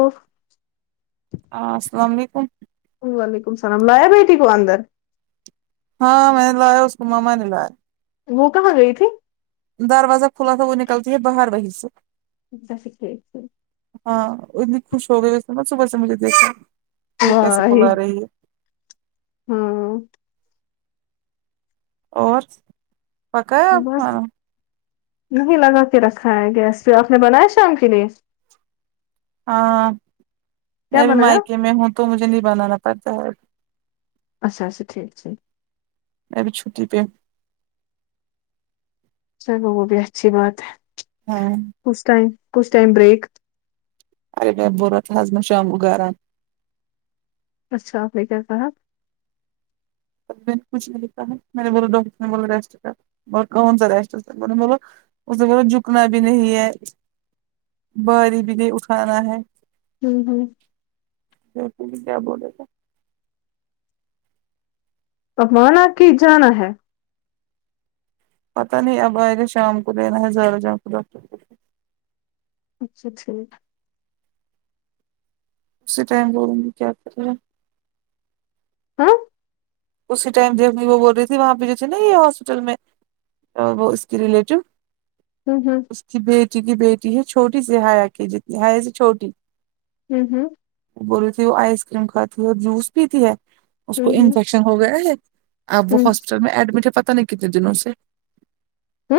اوف ا اسلام علیکم وعلیکم اسلام لایا بیٹی کواندر ہاں میں نے لایا اس کو ماما نے لایا وہ کہاں گئی تھی دروازہ کھلا تھا وہ نکلتی ہے باہر وہیں سے [unintelligible] ہاں اتنی خوش ہو گئی ویسے نہ صبح سے مجھے دیکھا یہ کیسے بلا رہی ہے ہوں اور پکایا آپ بس کھانا نہیں لگا کے رکھا ہے گیس پہ آپ نے بنایا شام کے لیے ہاں کیا میں بھی بنایا مائکے میں ہوں تو مجھے نہیں بنانا پڑتا ہے اچھا اچھا ٹھیک ٹھیک ابھی چھٹی پہ ہوں چلو وہ بھی اچھی بات ہے ہاں کچھ ٹائم کچھ ٹائم بریک ارے بائی اب بول رہا تھا اج میں شام کو گھر آو اچھا آپ نے کیا کہا اب کچھ نی ہوتا ہے میں نے بولا ڈاکٹر نے بولا ریسٹ کر کونسا ریسٹ مینے بولا اس نے بولا جھکنا بھی نہیں ہے باری بھی نہیں اٹھانا ہے ہوں ہوں کیا بولے گا پمانا کی جانا ہے پتا نہیں اب آئے گا شام کو لینا ہے زارہ جان خدا [unintelligible] اچھا ٹھیک اسی ٹائم کو بولو مجھے کیا کرے ہے ہاں اسی ٹائم جب بھی وہ بول رہی تھی وہاں پہ جو تھے نہ یہ ہاسپٹل میں اور وہ اس کی ریلیٹو ہم ہم اس کی بیٹی کی بیٹی ہے چھوٹی سے ہایا کی جتی ہایا سے چھوٹی ہم ہم بولی تھی وہ آئس کریم کھاتی ہے اور جوس پیتی ہے اس کو ہوں ہوں فیشن ہو گیا ہے اب وہ ہوں ہاسپٹل میں ایڈمٹ ہے پتہ نہیں کتنے دنوں سے ہم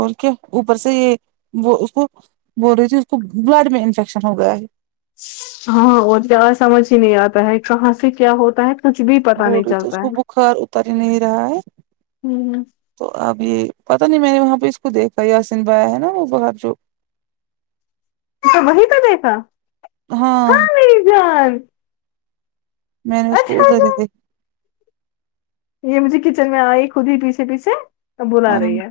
اور کیا اوپر سے یہ وہ اس کو بول رہی تھی اس کو بلڈ میں انفیکشن ہو گیا ہے ہاں وہ زیادہ سمجھ ہی نہیں آتا ہے کہاں سے کیا ہوتا ہے کچھ بھی پتا بول نہیں رہے تھے اس چلتا کو ہے بخار اتر ہی نہیں رہا ہے ہوں تو اب یہ پتا نہیں میں نے وہاں پہ اس کو دیکھا احسن بھای ہے نا وہ باہر جو تو وہی تو دیکھا ہاں میری جان میں نے اسکو اچھا ادر ہی جان، دی یہ مجھے کچن میں آئی خود ہی پیچھے پیچھے اب بلا ہاں رہی ہے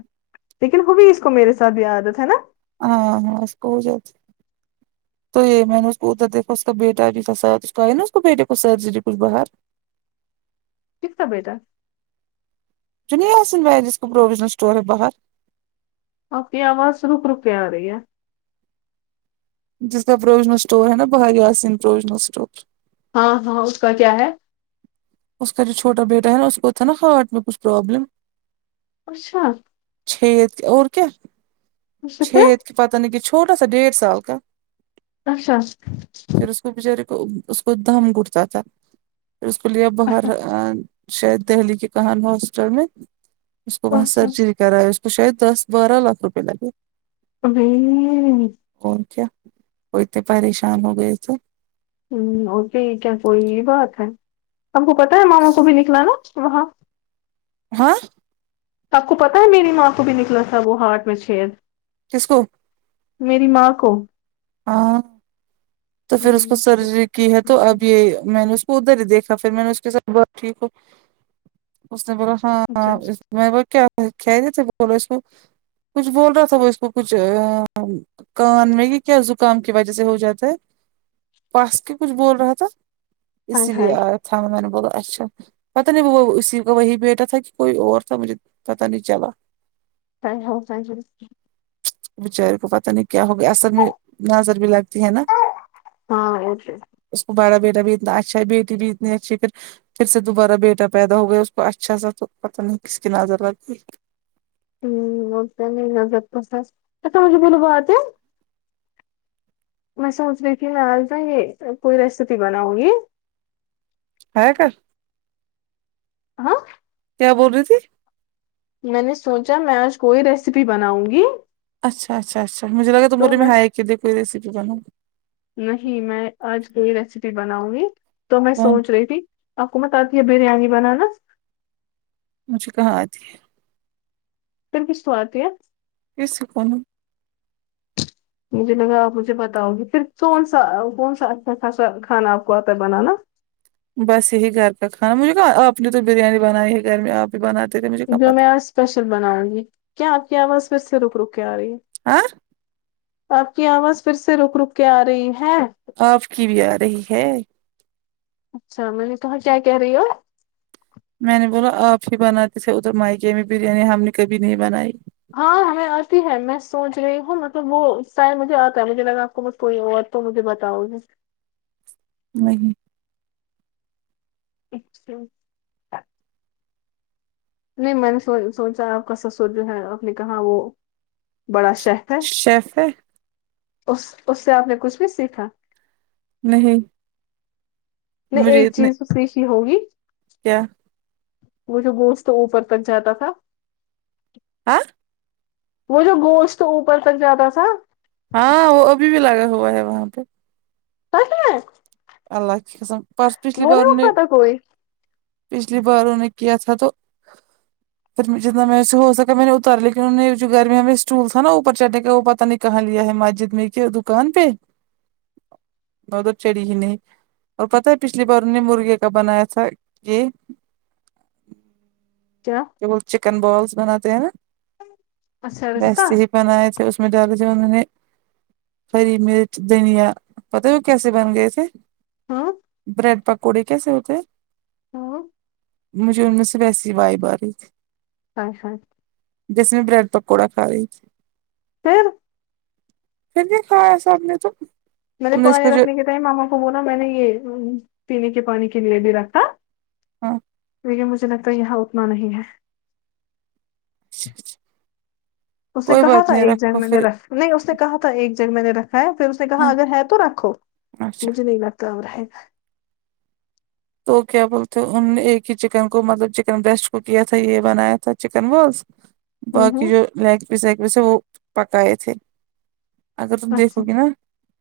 لیکن وہ بھی اس کو میرے ساتھ یہ عادت ہے نا ہاں ہاں اس کووچ تو یہ میں نے اس کو ادھر دیکھا اس کا بیٹا جی تھا سات اس کو آیا نا اس کو بیٹے کو سرجری کچھ باہر کسکا بیٹا [unintelligible] آپنی آواز روک روکے آ رہی ہے جس کا پروجنل اسٹور ہے نا با آسین پروجنل اسٹور ہاں ہاں اس کا کیا ہے اس کرجو چوٹا بیٹا ہے نہ اس کو تھا نا ہاٹ میں کچ پرابلم اچھا چھید اور کیا اس چھید پھر کہ پتہ نہیں کہ چھوٹا سا ڈیڑھ سال کا اچھا پھر اس کو بچارے کو اس کو دم گھٹتا تھا پھر اس کو لیا باہر آ شاید دہلی کے کہانی ہاسپٹل میں اس کو وہاں سرجری کرائے اس کو شاید دس بارہ لاک روپئے لگے ہممم اور کیا وہ اتے پریشان ہو گئے تھے ہمم اور بھی کیا کوئی بات ہے ہم کو پتا ہے ماما کو بھی نکلا نا وہاں ہاں آپ کو پتا ہے میری ماں کو بھی نکلا تھا وہ ہاٹ میں چھید کس کو میری ماں کو ہاں تو پھر اس کو سرجری کی ہے تو اب یہ میں نے ادھر ہی دیکھا پھر میں نے اس کے ساتھ بہت ٹھیک ہو اس نے بولا اچھا ہاں مے وہ کیا کہہ رہے تھے بولو اس کو کچھ بول رہا تھا وہ اس کو کچھ کان میں کہ کیا زکام کی وجہ سے ہو جاتا ہے پاس کے کچھ بول رہا تھا ہائے اسی لیے ہائے آیا تھا میں نے بولا اچھا پتا نہیں وہ اسی کا وہی بیٹا تھا کہ کوئی اور تھا مجھے پتا نہیں چلا [unintelligible] بچارے کو پتا نہیں کیا ہوگیا اصل میں نظر بھی لگتی ہے نا ہاں اوکے اس کو بڑا بیٹا بھی اتنا اچھا ہے بیٹی بھی اتنی اچھی ہے پھر پھر سے دوبارہ بیٹا پیدا ہو گیا اس کو اچھا سا تو پتا نہیں کس کی نظر لگ گئی ہ وہ تو ہے نظر تو ہے [unintelligible] میں سوچ رہی تھی اج نہ کوئی ریسپی بناؤں گی ہے کر ہاں کیا بول رہی تھی میں نے سوچا میں آج کوئی ریسیپی بناؤں گی اچھا اچھا اچھا مجھے لگا تم بول رہی میں ہا ایک کے لیے کوئیی ریسیپی بناو نہیں میں آج کوئی ریسیپی بناؤں گی تو میں کون سوچ رہی تھی آپ کو مت آتی ہے بریانی بنانا مجھے کہاں آتی ہے پھر کس کو اتی ہے کسی کو نہیں مجھے لگا آپ مجھے بتاؤ گے پھر کون سا کون سا اچھا خاصا کھانا آپ کو آتا ہے بنانا بس یہی گھر کا کھانا مجھے کہا آپ نے تو بریانی بنائی ہے گھر میں آپ بناتے کہاں جو میں پتہ آج اسپیشل بناؤں گی کیا آپ کی آواز پھر سے رک رک کے آ رہی ہے آ آپ کی آواز پھر سے رک رک کے آ رہی ہے آپ کی بھی آ رہی ہے اچھا میں نے کہا کیا کہہ رہی ہو میں نے بولا آپ ہی بناتے تھے ادھر میکے میں بریانی ہم نے کبھی نہیں بنائی ہاں ہمیں آتی ہے میں سوچ رہی ہوں مطلب وہ شاید مجھے آتا ہے مجھے لگا آپ کو کوئی اور تو مجھے بتاؤ گی نہیں اچھا نہیں میں نے سو سوچا آپ کا سسر جو ہے آپ نے کہا وہ بڑا شہ شئف ہے اس اس سے آپ نے کچھ بھی سیکھا نہیں نہیں مجھے ایک اتنے چیز سیکھی ہوگی کیا وه جو گوشت تو اوپر تک جاتا تھا ہاں وہ جو گوشت تو اوپر تک جاتا تھا ہاں وہ ابھی بھی لگا ہوا ہے وہاں پہ پتا ہے اللہ کے کسم پس پچھلی بار میں اٹھاتا کوئی پچھلی بار انہو نے کیا تھا تو پھر جتنا میں اس سے ہو سکا میں نے اتارا کیونکہ نے جو گھرمی میں ہمیں اسٹول تھا نا اوپر چڑھنے کا وہ پتا نہیں کہاں لیا ہے مسجد میں کہ دکان پہ دونوں چڑی ہی نہیں اور پتہ ہے پچھلی بار انہوں نے مرغے کا بنایا تھا یہ کیا وہ چکن بالس بناتے ہیں نا اچھا رشتہ بس یہی بنائے تھے اس میں ڈالے تھے انہوں نے ہری مرچ دھنیا پتا ہے وہ کیسے بن گئے تھے ہاں بریڈ پکوڑی کیسے ہوتے ہے ہوں مجھے ان میں سے ویسے ہی وایب آرہی تھی اچھا جس میں بریڈ پکوڑا کھا رہی تھی پھر پھر نہیں کہا سب نے تو میں نے ہم اس پانی کو جو رکھنے کے ٹائم ماما کو بولا میں نے یہ پینے کے پانی کے لیے بھی رکھا ہاں دیکھیے مجھے لگتا ہے یہاں اتنا نہیں ہے اچھا اچھا اس نے کہا تھا ایک جنگ رکھو میں نے پھر رکھ نہیں اس نے کہا تھا ایک جگ میں نے رکھا ہے پھر اس نے کہا ہاں، اگر ہے تو رکھو اچھا مجھے نہیں رکھتا گا ہے تو کیا بولتے ان نے ایک ہی چکن کو مطلب چکن بریسٹ کو کیا تھا یہ بنایا تھا چکن بالز ہوں باقی ہوں جو لیگ پیس ویگ پیس ہے وہ پکائے تھے اگر تم اچھا دیکھو گی نا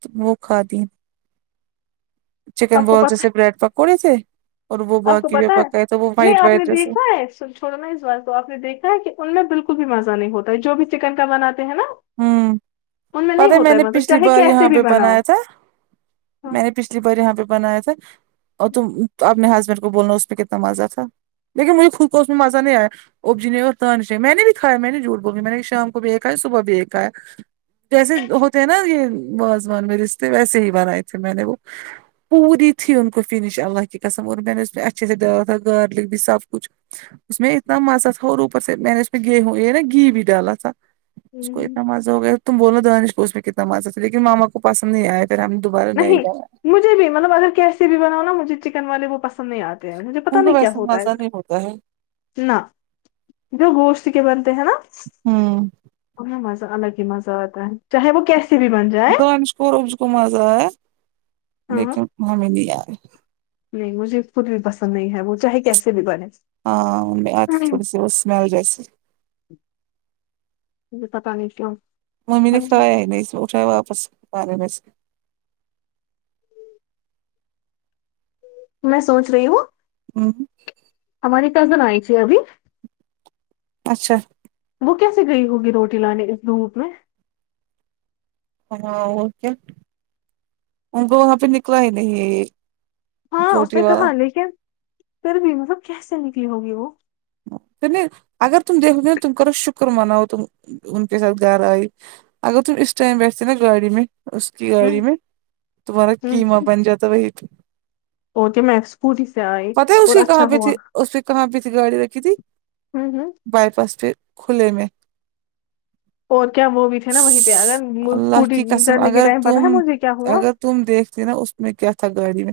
تو وہ کھاتی چکن آپ کو بلز پتا جیسے بریڈ پکوڑے تھے اور وہ آپ کو باقی جو پتا پکاے تھے وہ وائٹ وائٹ جیسے چوڑو میں اس بات تو آپ نے دیکھنا ہے کہ ان میں بالکل بھی مزہ نہیں ہوتا ہے جو بھی چکن کا بناتے ہیں نا ہوں ان نہیں پتا ہی میں ہوتا ہے نے مزہ پچھلی چاہے بار یہاں کیسے بھی پہ بناؤ بنایا تھا میں نے پچھلی بار یہاں پہ بنایا تھا اور تم اپنے ہسبینڈ کو بولنا اس میں کتنا مزہ تھا لیکن مجھے خود کو اس میں مزہ نہیں آیا اب جنے اور تانش میں نے بھی کھایا میں نے جھوٹ بولو میں نے شام کو بھی ایک کھایا صبح بھی ایک کھیا جیسے ہوتے ہیں نا یہ وازوان میں رشتے ویسے ہی بنائے تھے میں نے وہ پوری تھی انکو فنش اللہ کی قسم اور میں نے اچھا سے دالا تھا گارلک بھی سب کچھ اس میں اتنا مزہ تھا اور اوپر سے میں نے اس میں گیہوں یہ نا گھی بھی ڈالا تھا اس کو ہاں نماز ہو گیا تم بولو دانش کو اس میں کتنا مزہ تھا لیکن ماما کو پسند نہیں آیا پھرا ہم نے دوبارہ نہیں بنایا مجھے بھی مطلب اگر کیسے بھی بناؤ نا مجھے چکن والے وہ پسند نہیں آتے مجھے پتا ان کو نہیں کیا ویسا ہوتا ہے مزہ نہیں ہوتا ہے نہ جو گوشت کے بنتے ہیں نا ہوں انہیں مزہ الگ ہی مزہ آتا ہے چاہے وہ کیسے بھی بن جائے دانش کو اس کو مزہ آیا ہاں لیکن ہمیں نہیں آیا نہیں مجھے خود بھی پسند نہیں ہے وہ چاہے کیسے بھی بنے ہاں ان میں آ تھوڑا سے سمل جیسی جی پتا نہیں کیو ممی نے کھایا ہے نہیں اس اٹھایا واپس کھانے میں میں سوچ رہی ہوں ہمم ہماریے کزن آئی تھی ابھی اچھا وہ کیسے گئی ہوگی روٹی لانے اس دھوپ میں ہاں وہ کیا ان کو وہاں پہ نکلا ہی نہیں ہاں اس روٹی نے والا کہا لیکن پھر بھی مطلب کیسے نکلی ہوگی وہ اگر تم دیکھو گے نہ تم کرو شکر مناو تم ان کے کے ساتھ گھر آئیے اگر تم ا اس ائم ویسے نا گاڑی میں اس کی گاڑی ہوں میں تمہارا ہوں قیمہ بن جاتا وہی اور کہ میں اسکوٹی سے آئی پتا ہے اس اور کی اچھا کہاں پہ ہوا تھی اس پہ کہاں پہ تھی گاڑی ر تھی ہوں ہوں بائی پاس پہ کھلے میں اور کیا وہ بھی تھے نا وہیں پہ اگر اللہ اسکوٹی کی قسم کرنے کے اگر ٹائم پتاہ ہے تم مجھے کیا ہوا اگر تم دیکھتی نا اس میں کیا تھا گاڑی میں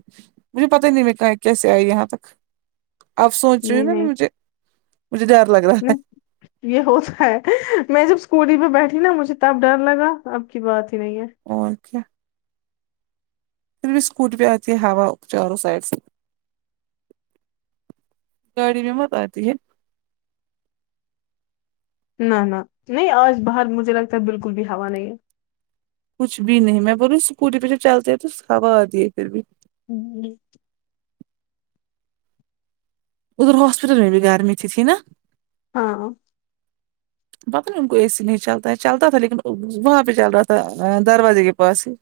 مجھے پتا ہی نہیں میں کہ کیسے آئی یہاں تک اپ سونچ رہی ہو نہیں نا نہیں مجھے مجھے ڈر لگ رہا ہے نہیں، یہ ہوتا ہے میں جب اسکوٹی پہ بیٹھی نا مجھے تب ڈر لگا اب کی بات ہی نہیں ہے اور کیا پھر بھی اسکوٹی پہ آتی ہے ہوا چاروں سائڈ سے گاڑی بھی مت آتی ہے نہ نہ نہیں آج باہر مجھے لگتا ہے بالکل بھی ہوا نہیں ہے کچھ بھی نہیں میں بولوں اسکوٹی پہ جب چلتے ہیں تو ہا آتی ہے پھر بھی ہمم ادھر ہاسپٹل میں بھی گھر میں تھی تھی نا ہاں پتا نہیں ان کو اے سی نہیں چلتا ہے چلتا تھا لیکن وہاں پہ چل رہا تھا دروازے کے پاس ہی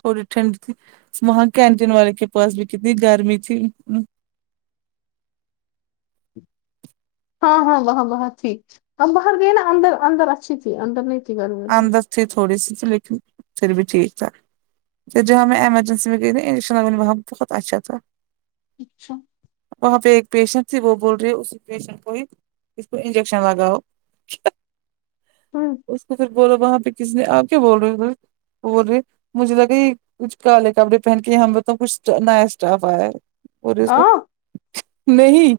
تھوڑی ٹھنڈ تھی وہاں کینٹین والے کے پاس بھی کتنی گرمی تھی ہاں ہاں وہاں وہاں تھی اب باہر گئے نا اندر اندر اچھی تھی اندر نہیں تھی گرمی اتنی اندر تھی تھوڑی سی تو لیکن پھر بھی ٹھیک تھا جاں میں ایمجنسی میں گئی نا انشاء اللہ وہاں ہم بہت اشا تھا اچھا وہاں پہ ایک پیشنٹ تھی وہ بول رہی ہے اسی پیشنٹ کو ہی اس کو انجیکشن لگاؤ ہاں اس کو پھر بولو وہاں پہ کس نے آپ کیا بول رہے ہو ادھر بول رہے مجھے لگا یہ کچھ کالے کپڑے پہن کے ہم تو کچھ نیا اسٹاف آیا ہے اور آ نہیں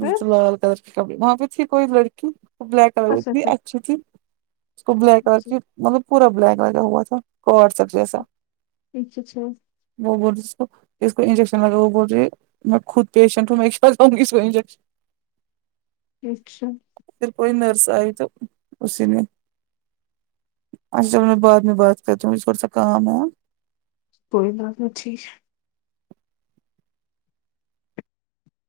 مے پھر تو لال کلر وہاں پہ تھی کوئی لڑکی وہ بلیک کلر میں اچھا اتنی پھر اچھی تھی اس کو بلیک اور اچھا کی مطلب پورا بلیک لگا ہوا تھا واٹسپ جیسا اچھا اچھا وہ بول رہی اس کو اس کو انجیکشن لگاو بول رہی میں خود پیشٹ ہوں میں کہاں لاوگی اسکو انجیکشن اچھا پھر کوئی نرس آئی تو اسی نے اچھا چلو میں بعد میں بات کرتی ہوں مجھے تھوڑا سا کام ہے کوئی بات نہیں ٹھیک